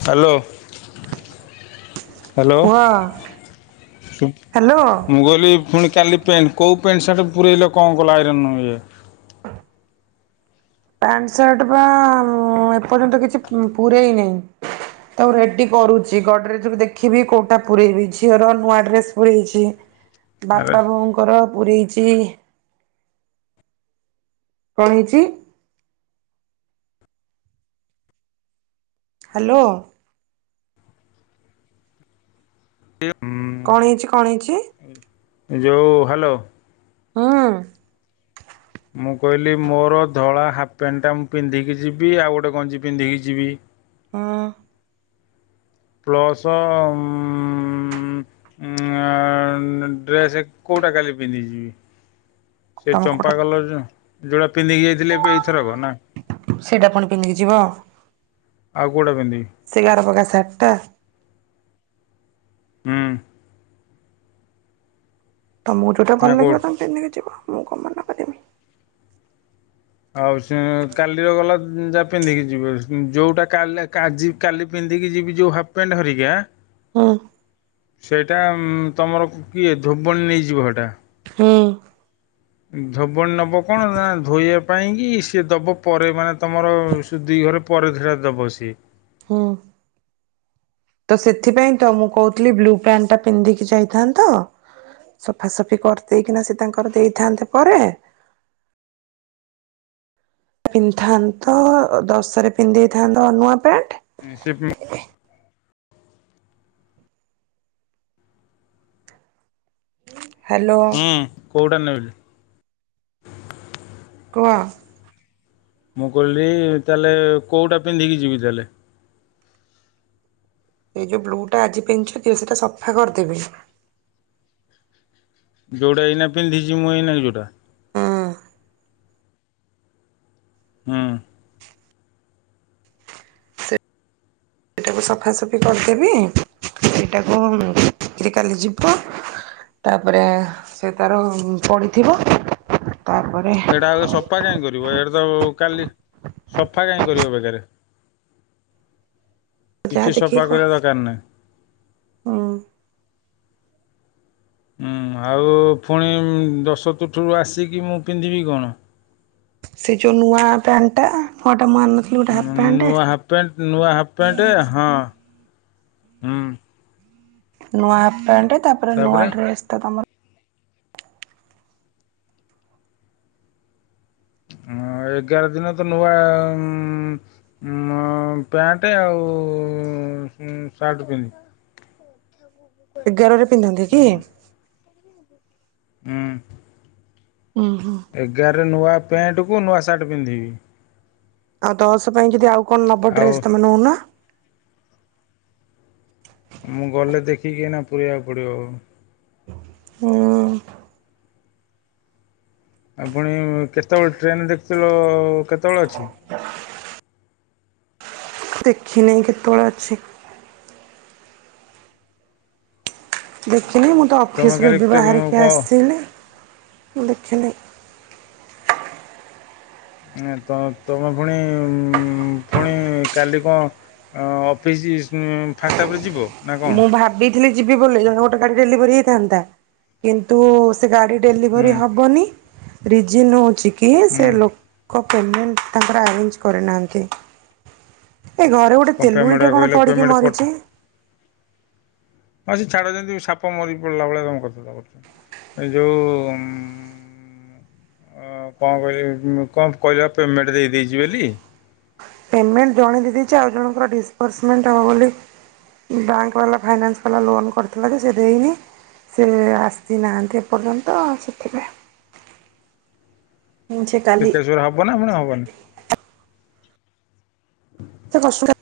Hello. Hello କୁହ ସୁ hello ମୁଁ କହିଲି ପୁଣି କାଲି ପ୍ୟାଣ୍ଟ କେଉଁ ପ୍ୟାଣ୍ଟ ସାର୍ଟ ପୁରେଇଲ? କଣ କଲ ଆଇରନ୍ ଇଏ? ପ୍ୟାଣ୍ଟ ସାର୍ଟ ବା ଏପର୍ଯ୍ୟନ୍ତ କିଛି ପୂରେଇ ନେଇଁ। ତ ରେଡି କରୁଛି, ଗଡରେଜ ଦେଖିବି କୋଉଟା ପୁରରେଇବି, ଝିଅର ନୂଆ ଡ୍ରେସ ପୁରେଇଛି। ହ [unintelligible] ବାପା ବୋଉଙ୍କର ପୁରେଇଚି କଣ ହେଇଛି? ହାଲୋ। ଏ ଉଁ କଣ ହେଇଛି କଣ ହେଇଛ? ଯଉ ହ୍ୟାଲୋ ହୁଁ। ମୁଁ କହିଲି ମୋର ଧଳା ହାଫ୍ ପ୍ୟାଣ୍ଟଟା ମୁଁ ପିନ୍ଧିକି ଯିବି ଆଉ ଗୋଟେ ଗଞ୍ଜି ପିନ୍ଧିକି ଯିବି ହୁଁ। ପ୍ଲସ ଉଁ ଉଁ ଉଁ ଡ୍ରେସ୍ କୋଉଟା କାଲି ପିନ୍ଧି ଯିବି ସେ ତମେ କୋଉଟା ଚମ୍ପା କଲର ଯ ଯୋଟା ପିନ୍ଧି ଯାଇ ଏବେ ଏଇଥରକ ନା ସେଇଟା ପୁଣି ପିନ୍ଧିକି ଯିବ ଆଉ କୋଉଟା ପିନ୍ଧିବି? ସେଇ ଗାର ପକା ସାଟ୍ ଟା? ହୁଁ। ତମକୁ ଯୋଉଟା ନା ଭଲ କୋଉ ଲାଗିବ ତମେ ପିନ୍ଧି କି ଯିବ ମୁଁ କଣ ମନା କରିବି। ଆଉ ସେ କାଲିର ଗଲା ଯାହା ପିନ୍ଧିକି ଯିବେ ଯଉଟା କାଲି ଆଜି କାଲି ପିନ୍ଧିକି ଯିବି ଯୋଉ ହାପ୍ ପ୍ୟାଣ୍ଟ ହରିକା ହୁଁ ସେଇଟା ତମର କିଏ ଧୋବଣୀ ନେଇଯିବ ସେଇଟା? ହୁଁ। ଧୋବଣୀ ନବ କଣ ନା ଧୋଇଆ ପାଇଁକି ସିଏ ଦବ ପରେ ମାନେ ତମର ସେ ଦି ଘରେ ପରେଥିରା ଦବ ସିଏ। ହୁଁ। ତ ସେଥିପାଇଁ ତ ମୁଁ କହୁଥିଲି ବ୍ଲୁ ପ୍ୟାଣ୍ଟ ଟା ପିନ୍ଧିକି ଯାଇଥାନ୍ତ ସଫାସଫି କରିଦେଇକିନା ସେ ତାଙ୍କର ଦେଇଥାନ୍ତେ ପରେ ପିନ୍ଧିଥାନ୍ତ, ଦଶରେ ପିନ୍ଧିଦେଇଥାନ୍ତ ନୂଆ ପ୍ୟାଣ୍ଟ ସେଫ ହ୍ୟାଲୋ ହୁଁ କୋଉଟା ନେବି? କୁହ। ମୁଁ କହିଲି ତାହେଲେ କୋଉଟା ପିନ୍ଧିକି ଯିବି ତାହେଲେ? ସେଇ ଯୋଉ ବ୍ଲୁ ଟା ଆଜି ପିନ୍ଧିଚ ସେଇଟା ସଫା କରିଦେବି। ଯୋଉଟା ଏଇନା ପିନ୍ଧିଚି ମୁଁ ଏଇନା ଯୋଉଟା। ହୁଁ। ସେଇଟାକୁ ସଫାସଫି କରିଦେବି ଏଇଟାକୁ [unintelligible] କାଲି ଯିବ। ତାପରେ ସେ ତାର ପଡିଥିବ ତାପରେ ସେଇଟା ଆଗ ସଫା କାଇଁ କରିବ ଏଇଟା ତ କାଲି ସଫା କାଇଁ କରିବ ବେକାରେ? ଯାହା କିଛି ଦେଖିକି ସଫା କହ କରିଆ ଦରକାର ନାହିଁ। ହୁଁ। ହୁଁ, ଆଉ ଫୁଣି ଦଶ ତୁଠୁରୁ ଆସିକି ମୁଁ ପିନ୍ଧିବି କଣ? ସେ ଯୋଉ ନୂଆ ପ୍ୟାଣ୍ଟ ଟା ହଁ ଏଇଟା ମୁଁ ଆଣିନଥିଲି ଗୋଟେ ହାଫ୍ ପ୍ୟାଣ୍ଟ। ନୂଆ ହାଫ୍ ପ୍ୟାଣ୍ଟ, ନୂଆ ହାଫ୍ ପ୍ୟାଣ୍ଟ ହଁ ହୁଁ। ନୂଆ ହାଫ୍ ପ୍ୟାଣ୍ଟ, ତାପରେ ନୂଆ ଡ୍ରେସ ଟା ତମର। ହଁ ଏଗାର ଦିନ ତ ନୂଆ ଉଁ ମ ପ୍ୟାଣ୍ଟ୍ ଆଉ ସାର୍ଟ ପିନ୍ଧି ଏଗାରରେ ପିନ୍ଧନ୍ତି କି? ଯାଉନୁ ହୁଁ। ଉଁ ହୁଁ। ଏଗାରରେ ନୂଆ ପ୍ୟାଣ୍ଟକୁ ନୂଆ ସାର୍ଟ ପିନ୍ଧିବି। ଆଉ ଦଶ ପାଇଁ ଯଦି ଆଉ କଣ ନବ ଆଉ ଡ୍ରେସ ତମେ ନଉନ। ମୁଁ ଗଲେ ଦେଖିକି ଏଇନା ପୁରେଇଆକୁ ପଡ଼ିବ ଆଉ। ହୁଁ। ଆ ପୁଣି କେତବଳେ ଟ୍ରେନ୍ ଦେଖୀଥିଲ କେତବଳେ ଅଛି? ଦେଖିନେଇ କେତବଳେ ଅଛି। ଦେଖିନି ମୁଁ ତ ତମେ ଅଫିସରୁୁ କାଲି ଏବେ ବାହାରିକି କଣ ଆସିଥିଲି ମୁଁ ଦେଖିନି। ଆ ତ ତମେ ଫୁଣି ଉଁ ଫୁଣି କାଲି କଣ ଅ ଅଫିସି ସ୍ ଫାଷ୍ଟହାଫ୍ ରେ ଯିବ? ନା କ'ଣ ମୁଁ ଭାବିଥିଲି ଯିବି ବୋଲି ଜଣେ ଗୋଟେ ଗାଡ଼ି ଡେଲିଭରି ହେଇଥାନ୍ତା କିନ୍ତ ତୁ ସେ ଗାଡ଼ି ହୁଁ ଡେଲିଭରି ହବନି, ରିଜିନ୍ ହଉଚି କି ସେ ହୁଁ ଲୋକ ଲୋକ ପେମେଣ୍ଟ ତାଙ୍କର ଆରେଞ୍ଜ କରିନାହାନ୍ତି, ଏ ଘରେ ଗୋଟେ ଗୋଟେ କ'ଣ ତେଲୁଣୀ ପେମେଣ୍ଟ ଟେ କଣ କହିଲ ପଡିକି ପେମେଣ୍ଟ ପଠା ମରିଚି? ହଁ ସେ ଛାଡ଼ ଯେମିତି ସାପ ମରିକି ପଡ଼ିଲା ଭଳିଆ ତମେ କଥା ବାର୍ତ୍ତା କରୁଚ। ଯୋଉ ଉଁ ହଁ କଣ କହିଲେ କଣ କହିଲେ ପା ପେମେଣ୍ଟ ଦେଇଛି ବେଲି। ପେମେଣ୍ଟ ଜଣେ ଦେଇ, ଆଉ ଜଣଙ୍କର ଡିସବର୍ସମେଣ୍ଟ୍ ହେବ ବୋଲି ବ୍ୟାଙ୍କ ବାଲା, ଫାଇନାନ୍ସ ବାଲା ଲୋନ୍ କରିଥିଲା ଯେ ସେ ଦେଇନି। ସେ ଆସିନାହାନ୍ତି ଏପର୍ଯ୍ୟନ୍ତ ସେଥିପାଇଁ। ସେ [inaudible] ହବ ନା ପୁଣି ହବନି? [inaudible] ମୋତେ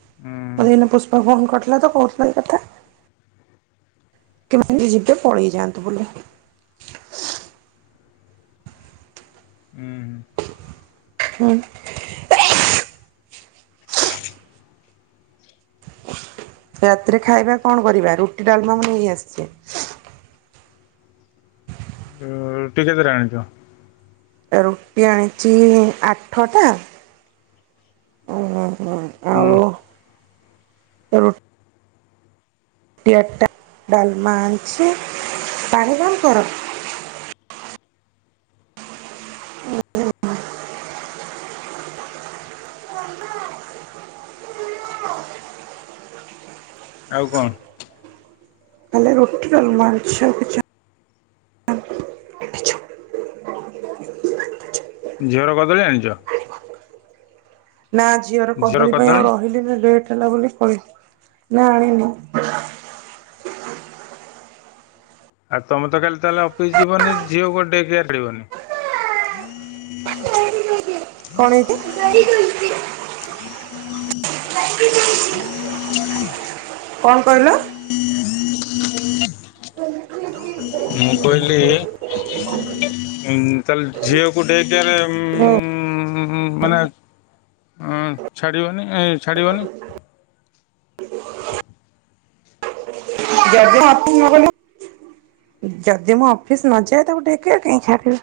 ଏଇନା ପୁଷ୍ପା ଫୋନ କରିଥିଲା ତ କହୁଥିଲା ଏଇ କଥା। କେମିତି ଯିବେ, ପଳେଇ ଯାଆନ୍ତୁ ବୋଲି। ହୁଁ ହୁଁ। ହୁଁ। [unintelligible] ରାତିରେ ଖାଇବା କଣ କରିବା? ରୁଟି ଡାଲମା ମୁ ନେଇ ଆସିଛି। ଅ ରୁଟି କେତେଟା ଆଣିଛ? ରୁଟି ଆଣିଛି ଆଠଟା, ଓ ହୁଁ ଆଉ ରୁଟି ରୁଟି ଆଠଟା, ଡାଲମା ଆଣିଛି, ପାଣି ବନ୍ଦ କର। [unintelligible] ଆଉ କଣ? ଖାଲି ରୁଟି ଡାଲମା ଆଣିଛି ଆଉ କିଛି ଆଣିଛୁ ଝିଅର କଦଳୀ ଆଣିଛ? ନା ଝିଅର କଦଳୀ ପାଇଁ ଆଉ ରହିଲିନି ଲେଟ୍ ହେଲା ବୋଲି ପଳେଇଲି ନା ଆଣିନି। ଆଉ ତମେ ତ କାଲି ତାହେଲେ ଅଫିସ୍ ଯିବନି ଝିଅକୁ ଡେରିରେ ଆଣିବନି। କଣ ହେଇଛି [inaudible] [unintelligible] [unintelligible] କଣ କହିଲ? [unintelligible] ମୁଁ କହିଲି ଉ ତାହଲେ ଝିଅକୁ ଡେରିଟରେ ଉଁ [unintelligible] ହଁ ମାନେ ଅ ଛାଡ଼ିବନି ଏ ଛାଡ଼ିବନି [unintelligible] ଯଦି ମୁଁ ଅଫିସ ନଯାଏ ତାକୁ ଗୋଟେ ଏକେଲା କାହିଁ ଛାଡ଼ିବି।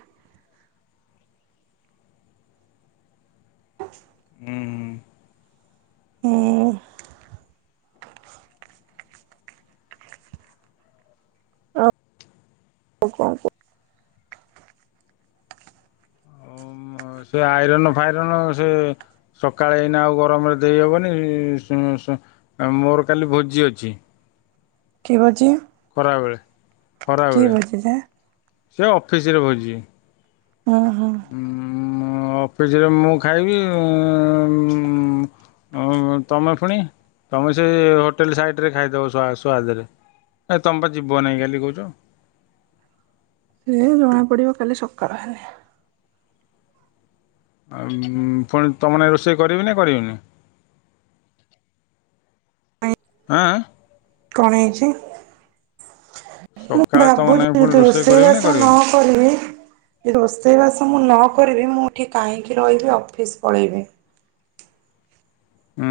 ହୁଁ ଆଉ କଣ କୁହ ହ ସେ ଆଇରନ୍ ଫାଇରନ୍ ସେ ସକାଳେ ଏଇନା ଆଉ ଗରମରେ ଦେଇହେବନି ସୁ ଶୁ ମୋର କାଲି ଭୋଜି ଅଛି। କି ଭୋଜି? ଖରାବେଳେ ଖରାବେଳେ ବାଜିଲା ସିଏ ଅଫିସରେ ଭୋଜି। ହଁ ହଁ। ଉଁ ମୁ ଅଫିସରେ ମୁଁ ଖାଇବି ଉଁ ହଁ ତମେ ପୁଣି ତମେ ସେ ହୋଟେଲ ସାଇଟରେ ଖାଇଦେବ ସୁଆ-ସୁଆଦରେ। ଏ ତମେ ପା ଯିବ ନାଇଁ କାଲି କହୁଛ। ହେ ଜଣା ପଡିବ କାଲି ସକାଳ ହେଲେ। ଆଉ ପୁଣି ତମନାଗି ରୋଷେଇ କରିବି ନା କରିବିନି? ହାଁ ହାଁ। କଣ ହେଇଛି ମୁଁ ସକାଳେ ତୁମ ନାଗି ଭାବୁଛି ପୁଣି ଯଦି ରୋଷେଇ କରିବି ନା ବାସ ନ କରିବିନି କରିବି। ଯଦି ରୋଷେଇବାସ ମୁଁ ନ କରିବି, ମୁଁଠି କାହିଁକି ରହିବି। ଅଫିସ ପଳେଇବି। ହୁଁ।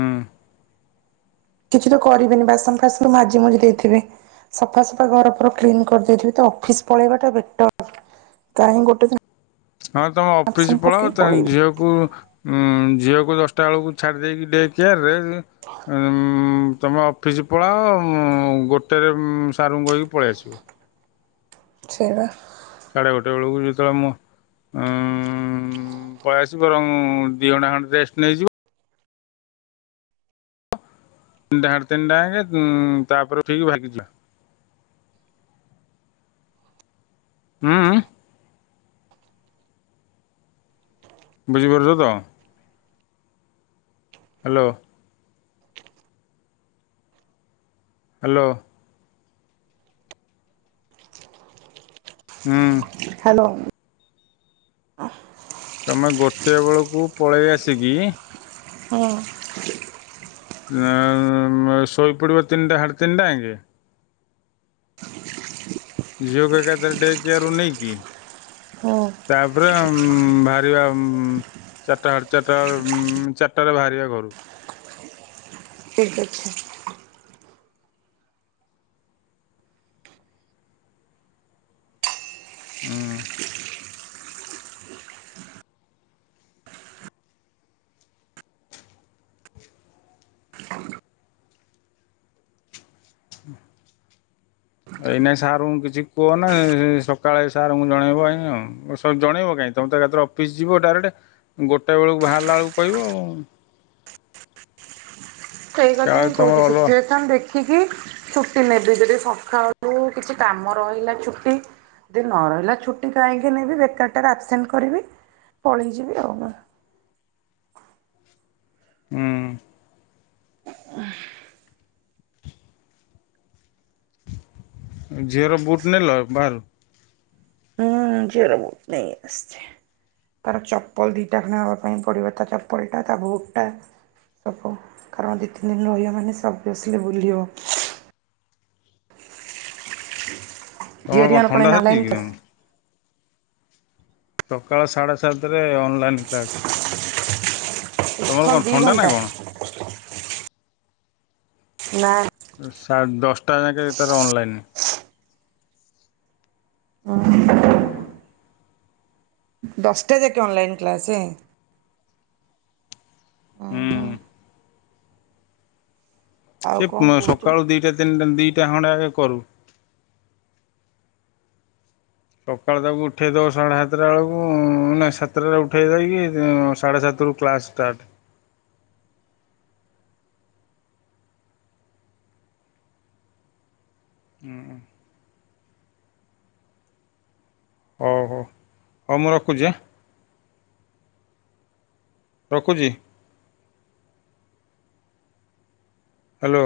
କିଛି ତ କରିବେନି ବାସନ୍ ଫାସନ୍ ମାଜି ମଜି ଦେଇଥିବେ। ସଫା ସଫା ଘର ପ କ୍ଲିନ କରିଦେଇଥିବି। ତ ଅଫିସ ପଳେଇବା ଟା ବେଟର। କାହିଁ ଗୋଟେ ଦିନ ହଁ ତମ ଅଫିସ ଆବସେଣ୍ଟ ପଳାଅ, ପକେଇ ତାଙ୍କ ପଳେଇବି ଝିଅକୁ ଉ ଝିଅକୁ ଦଶଟା ବେଳକୁ ଛାଡି ଦେଇକି ଡେ କିଆର୍ ରେ ତମ ଫିଜ୍ ପଳାଅ। ଗୋଟେରେ ସାର୍ ଙ୍କୁ କହିକି ପଳେଇ ଆସିବ। ଛେଇ ବା ସାଢେ ଗୋଟେ ବେଳକୁ, ଯେତେବେଳେ ମୁଁ ପଳେଇ ଆସିବ ବରଂ ଦିଇ ଘଣ୍ଟା ଖଣ୍ଟେ ରେଷ୍ଟ ନେଇଯିବ। ଡାଡେ ତିନିଟା ଯାଙ୍କେ, ତାପରେ ଉଠିକି ଭାଗି ଯିବ। ହୁଁ ହୁଁ। ବୁଝିପାରୁଛ ତ। ହ୍ୟାଲୋ। ହ୍ୟାଲୋ। ହୁଁ। ହ୍ୟାଲୋ। ତମେ ଗୋଟିଏ ବେଳକୁ ପଳେଇ ଆସିକି ହଁ। ଶୋଇପଡ଼ିବ ତିନିଟା ସାଢ଼େ ତିନିଟା ଆଜ୍ଞେ। ଝିଅକୁ ଏକାଥରକେ ଡେ କେୟାର ରୁ ନେଇ କି ହଁ। ତାପରେ ବାହାରିବା ଚାରିଟାଡ଼େ ଚାରିଟା, ଚାରିଟାରେ ବାହାରିବା ଘରୁକୁ। ଠିକ୍ ଅଛି। ଉଁ। ଏଇ ନାଇ ସାର୍ ଙ୍କୁ କିଛି କୁହ ନା। ସକାଳେ ସାର୍ ଙ୍କୁ ଜଣେଇବ ଆଉଁ ଆଉ। ଜଣେଇବ କାହିଁକ? ତମେ ତା ଏକରେ ଅଫିସ୍ ଯିବ ଡାଇରେକ୍ଟ, ଗୋଟା ବେଳକୁ ବାହାରିଲା ବେଳକୁ କହିବ ଆଉ। ସେଇ କଥା କାଳେ ହିଁ ତମର କହୁଛି, ଅଲଗା ସିଚୁଏସନ ଦେଖି ଦେଖିକି ଛୁଟି ନେବି। ଯଦି ସକାଳୁ କିଛି କାମ ରହିଲା ଛୁଟି ଦି ନ ରହିଲା ଛୁଟି କାହିଁକି ନେବି, ବେକାର ଟା ଆବସେଣ୍ଟ କରିବି, ପଳେଇ ଯିବି ଆଉ। ହୁଁ। ଝିଅର ବୁଟ୍ ନେଲ ବାହାରୁ। ହୁଁ ଝିଅର ବୋଟ୍ ନେଇ ଆସଚି। ତାର ଚପଲ ଦିଟା ଖାନା ହବା ପାଇଁ ପଡିବ ତା ଚପଲ ଟା ତା ବୁଟ୍ ଟା ସବୁ କାରଣ ଦୁଇ ତିନି ଦିନ ରହିବ ମାନେ ସେ ସବୁସିଲି ବୁଲିବ। ତମର କଣ ଥଣ୍ଡା ଧରିଛି କି [unintelligible] ତମକୁ ସକାଳ ସାଢ଼େ ସାତରେ ଅନଲାଇନ୍ କ୍ଲାସ୍। ତୁମର କଣ ଦି ଥଣ୍ଡା ନା ଘଣ୍ଟା କଣ? ନା। ସାଢ଼େ ଦଶଟା ଯାକେ ଏ ତାର ଅନଲାଇନ୍। ହଁ। ଦଶଟା ଯାକେ ଅନଲାଇନ୍ କ୍ଲାସେ। ହୁଁ। ଆଉ କଣ ସେି କହୁଛୁ ସକାଳୁ ଦିଟା ତିନିଟା ଦିଟା ଖଣ୍ଡେଗ କରୁ। ସକାଳ ତାକୁ ଉଠେଇଦବ ସାଢ଼େ ସାତଟା ବେଳକୁ ନା ସାତଟାଟା ଉଠେଇ ଦେଇକି ସାଢ଼େ ସାତରୁ। କ୍ଲାସ୍ଷ୍ଟାର୍ଟ ହୁଁ। ହଉ ହଉ ହଉ ମୁଁ ରଖୁଛି। ରଖୁଛି। ହ୍ୟାଲୋ?